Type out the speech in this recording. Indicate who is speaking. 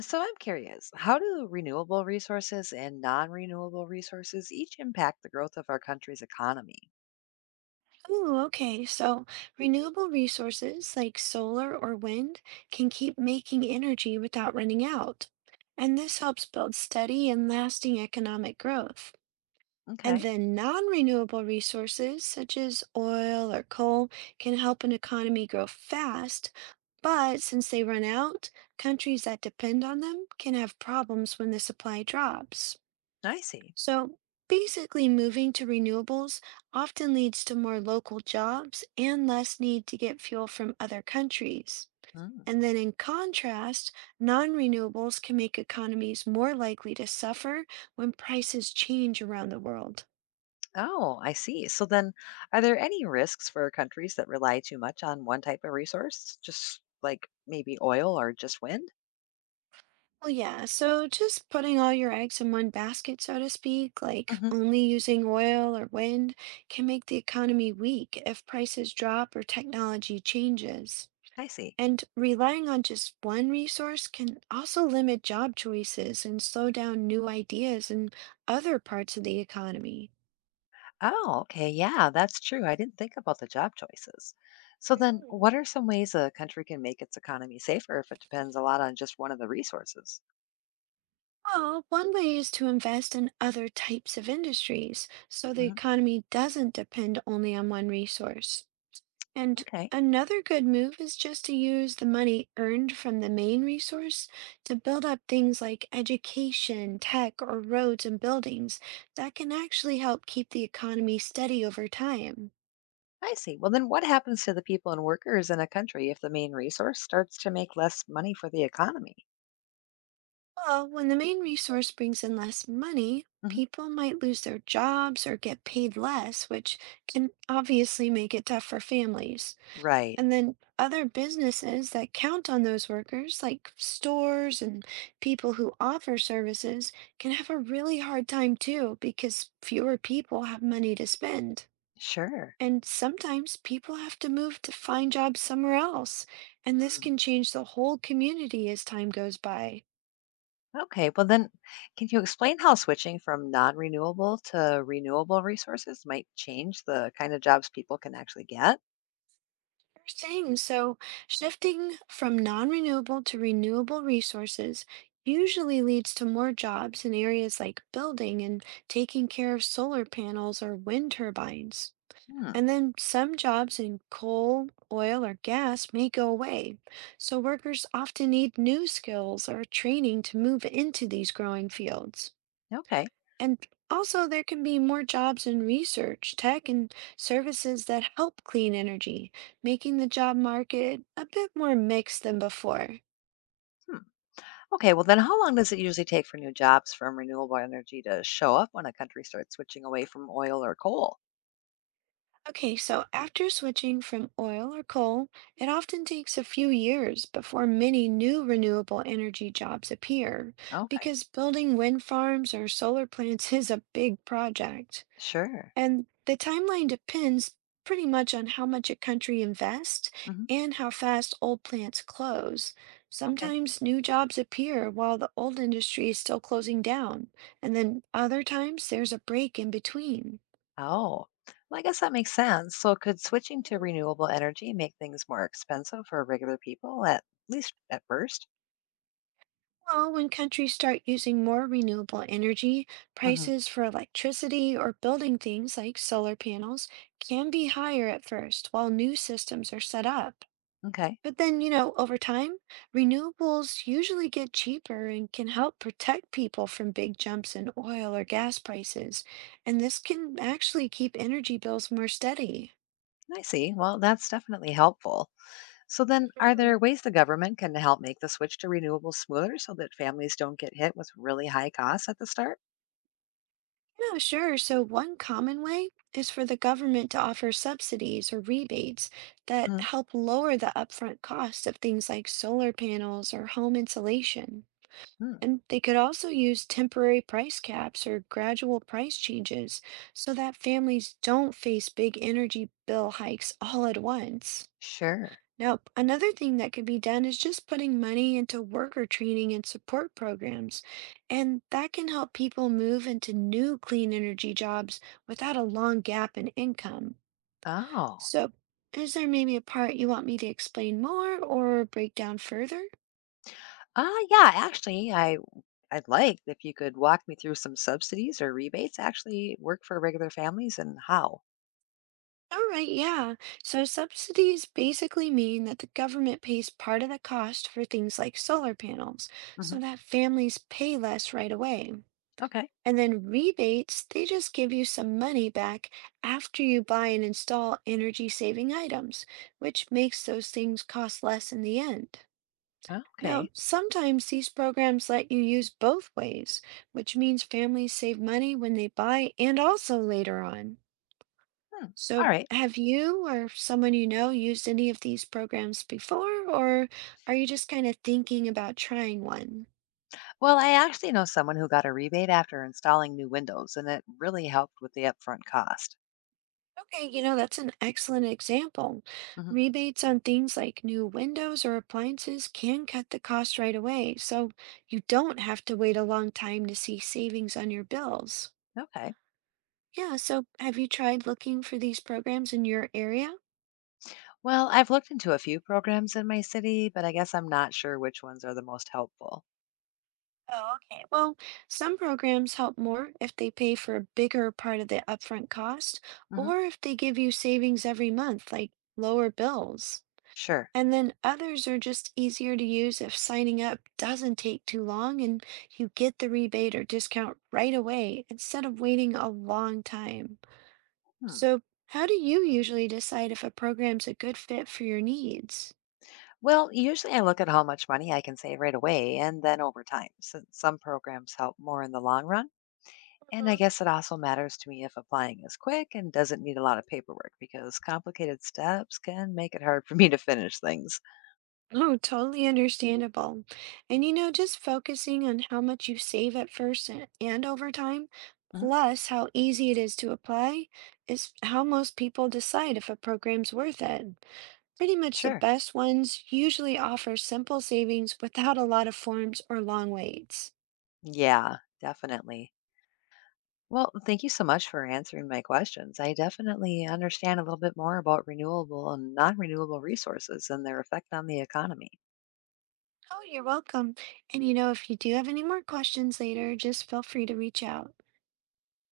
Speaker 1: So I'm curious, how do renewable resources and non-renewable resources each impact the growth of our country's economy?
Speaker 2: Ooh, okay. So renewable resources like solar or wind can keep making energy without running out. And this helps build steady and lasting economic growth. And
Speaker 1: Okay.
Speaker 2: then non-renewable resources such as oil or coal can help an economy grow fast. But since they run out, countries that depend on them can have problems when the supply drops.
Speaker 1: I see.
Speaker 2: So basically, moving to renewables often leads to more local jobs and less need to get fuel from other countries.
Speaker 1: Mm.
Speaker 2: And then, in contrast, non renewables can make economies more likely to suffer when prices change around the world.
Speaker 1: Oh, I see. So then, are there any risks for countries that rely too much on one type of resource, just like maybe oil or just wind?
Speaker 2: Well, yeah, so just putting all your eggs in one basket, so to speak, like
Speaker 1: Hmm.
Speaker 2: only using oil or wind, can make the economy weak if prices drop or technology changes.
Speaker 1: I see.
Speaker 2: And relying on just one resource can also limit job choices and slow down new ideas in other parts of the economy.
Speaker 1: Oh, okay. Yeah, that's true. I didn't think about the job choices. So then,
Speaker 2: Mm.
Speaker 1: what are some ways a country can make its economy safer if it depends a lot on just one of the resources?
Speaker 2: Well, one way is to invest in other types of industries so the
Speaker 1: Hmm.
Speaker 2: economy doesn't depend only on one resource. And
Speaker 1: Okay.
Speaker 2: another good move is just to use the money earned from the main resource to build up things like education, tech, or roads and buildings that can actually help keep the economy steady over time.
Speaker 1: I see. Well, then what happens to the people and workers in a country if the main resource starts to make less money for the economy?
Speaker 2: Well, when the main resource brings in less money,
Speaker 1: Mhm.
Speaker 2: people might lose their jobs or get paid less, which can obviously make it tough for families.
Speaker 1: Right.
Speaker 2: And then other businesses that count on those workers, like stores and people who offer services, can have a really hard time too because fewer people have money to spend.
Speaker 1: Sure.
Speaker 2: And sometimes people have to move to find jobs somewhere else. And this
Speaker 1: Mm.
Speaker 2: can change the whole community as time goes by.
Speaker 1: Okay. Well, then can you explain how switching from non renewable to renewable resources might change the kind of jobs people can actually get?
Speaker 2: Sure thing. So, shifting from non-renewable to renewable resources usually leads to more jobs in areas like building and taking care of solar panels or wind turbines.
Speaker 1: Hmm.
Speaker 2: And then some jobs in coal, oil, or gas may go away. So, workers often need new skills or training to move into these growing fields.
Speaker 1: Okay.
Speaker 2: And also, there can be more jobs in research, tech, and services that help clean energy, making the job market a bit more mixed than before.
Speaker 1: Hmm. Okay. Well, then how long does it usually take for new jobs from renewable energy to show up when a country starts switching away from oil or coal?
Speaker 2: Okay, so after switching from oil or coal, it often takes a few years before many new renewable energy jobs appear,
Speaker 1: Okay.
Speaker 2: because building wind farms or solar plants is a big project.
Speaker 1: Sure.
Speaker 2: And the timeline depends pretty much on how much a country invests
Speaker 1: Hmm.
Speaker 2: and how fast old plants close.
Speaker 1: Okay.
Speaker 2: Sometimes new jobs appear while the old industry is still closing down, and then other times there's a break in between.
Speaker 1: Oh, well, I guess that makes sense. So, could switching to
Speaker 2: Hmm.
Speaker 1: renewable energy make things more expensive for regular people, at least at 1st?
Speaker 2: Well, when countries start using more renewable energy,
Speaker 1: Hmm.
Speaker 2: prices for electricity or building things like solar panels can be higher at first while new systems are set up.
Speaker 1: Okay,
Speaker 2: But then, over time, renewables usually get cheaper and can help protect people from big jumps in oil or gas prices. And this can actually keep energy bills more steady.
Speaker 1: I see. Well, that's definitely helpful. So, then are
Speaker 2: Mhm.
Speaker 1: there ways the government can help make the switch to renewables smoother so that families don't get hit with really high costs at the start?
Speaker 2: Yeah, sure. So, one common way is for the government to offer subsidies or rebates that
Speaker 1: Hmm.
Speaker 2: help lower the upfront cost of things like solar panels or home insulation. And they could also use temporary price caps or gradual price changes so that families don't face big energy bill hikes all at once.
Speaker 1: Sure.
Speaker 2: Now, another thing that could be done is just putting money into worker training and support programs. And that can help people move into new clean energy jobs without a long gap in income.
Speaker 1: Oh.
Speaker 2: So, is there maybe a part you want me to explain more or break down further?
Speaker 1: Uh, yeah, actually, I'd like if you could walk me through some subsidies or rebates actually work for regular families and how.
Speaker 2: All right, yeah. So subsidies basically mean that the government pays part of the cost for things like solar panels
Speaker 1: Hmm.
Speaker 2: so that families pay less right away.
Speaker 1: Okay.
Speaker 2: And then rebates, they just give you some money back after you buy and install energy saving items, which makes those things cost less in the end. Now,
Speaker 1: Okay.
Speaker 2: sometimes these programs let you use both ways, which means families save money when they buy and also later on.
Speaker 1: Hmm. All
Speaker 2: So,
Speaker 1: right.
Speaker 2: have you or someone you know used any of these programs before, or are you just kind of thinking about trying one?
Speaker 1: Well, I actually know someone who got a rebate after installing new windows, and it really helped with the upfront cost.
Speaker 2: Okay, that's an excellent example.
Speaker 1: Mhm.
Speaker 2: Rebates on things like new windows or appliances can cut the cost right away, so you don't have to wait a long time to see savings on your bills.
Speaker 1: Okay.
Speaker 2: Yeah, so have you tried looking for these programs in your area?
Speaker 1: Well, I've looked into a few programs in my city, but I guess I'm not sure which ones are the most helpful.
Speaker 2: Oh, okay. Well, some programs help more if they pay for a bigger part of the upfront cost
Speaker 1: Mhm.
Speaker 2: or if they give you savings every month, like lower bills.
Speaker 1: Sure.
Speaker 2: And then others are just easier to use if signing up doesn't take too long and you get the rebate or discount right away instead of waiting a long time.
Speaker 1: Hmm.
Speaker 2: So, how do you usually decide if a program's a good fit for your needs?
Speaker 1: Well, usually I look at how much money I can save right away and then over time, since some programs help more in the long run. And I guess it also matters to me if applying is quick and doesn't need a lot of paperwork because complicated steps can make it hard for me to finish things.
Speaker 2: Oh, totally understandable. And just focusing on how much you save at first and over time,
Speaker 1: Mhm.
Speaker 2: plus how easy it is to apply, is how most people decide if a program's worth it. Pretty much the
Speaker 1: Sure.
Speaker 2: best ones usually offer simple savings without a lot of forms or long waits.
Speaker 1: Yeah, definitely. Well, thank you so much for answering my questions. I definitely understand a little bit more about renewable and non renewable resources and their effect on the economy.
Speaker 2: Oh, you're welcome. And if you do have any more questions later, just feel free to reach out.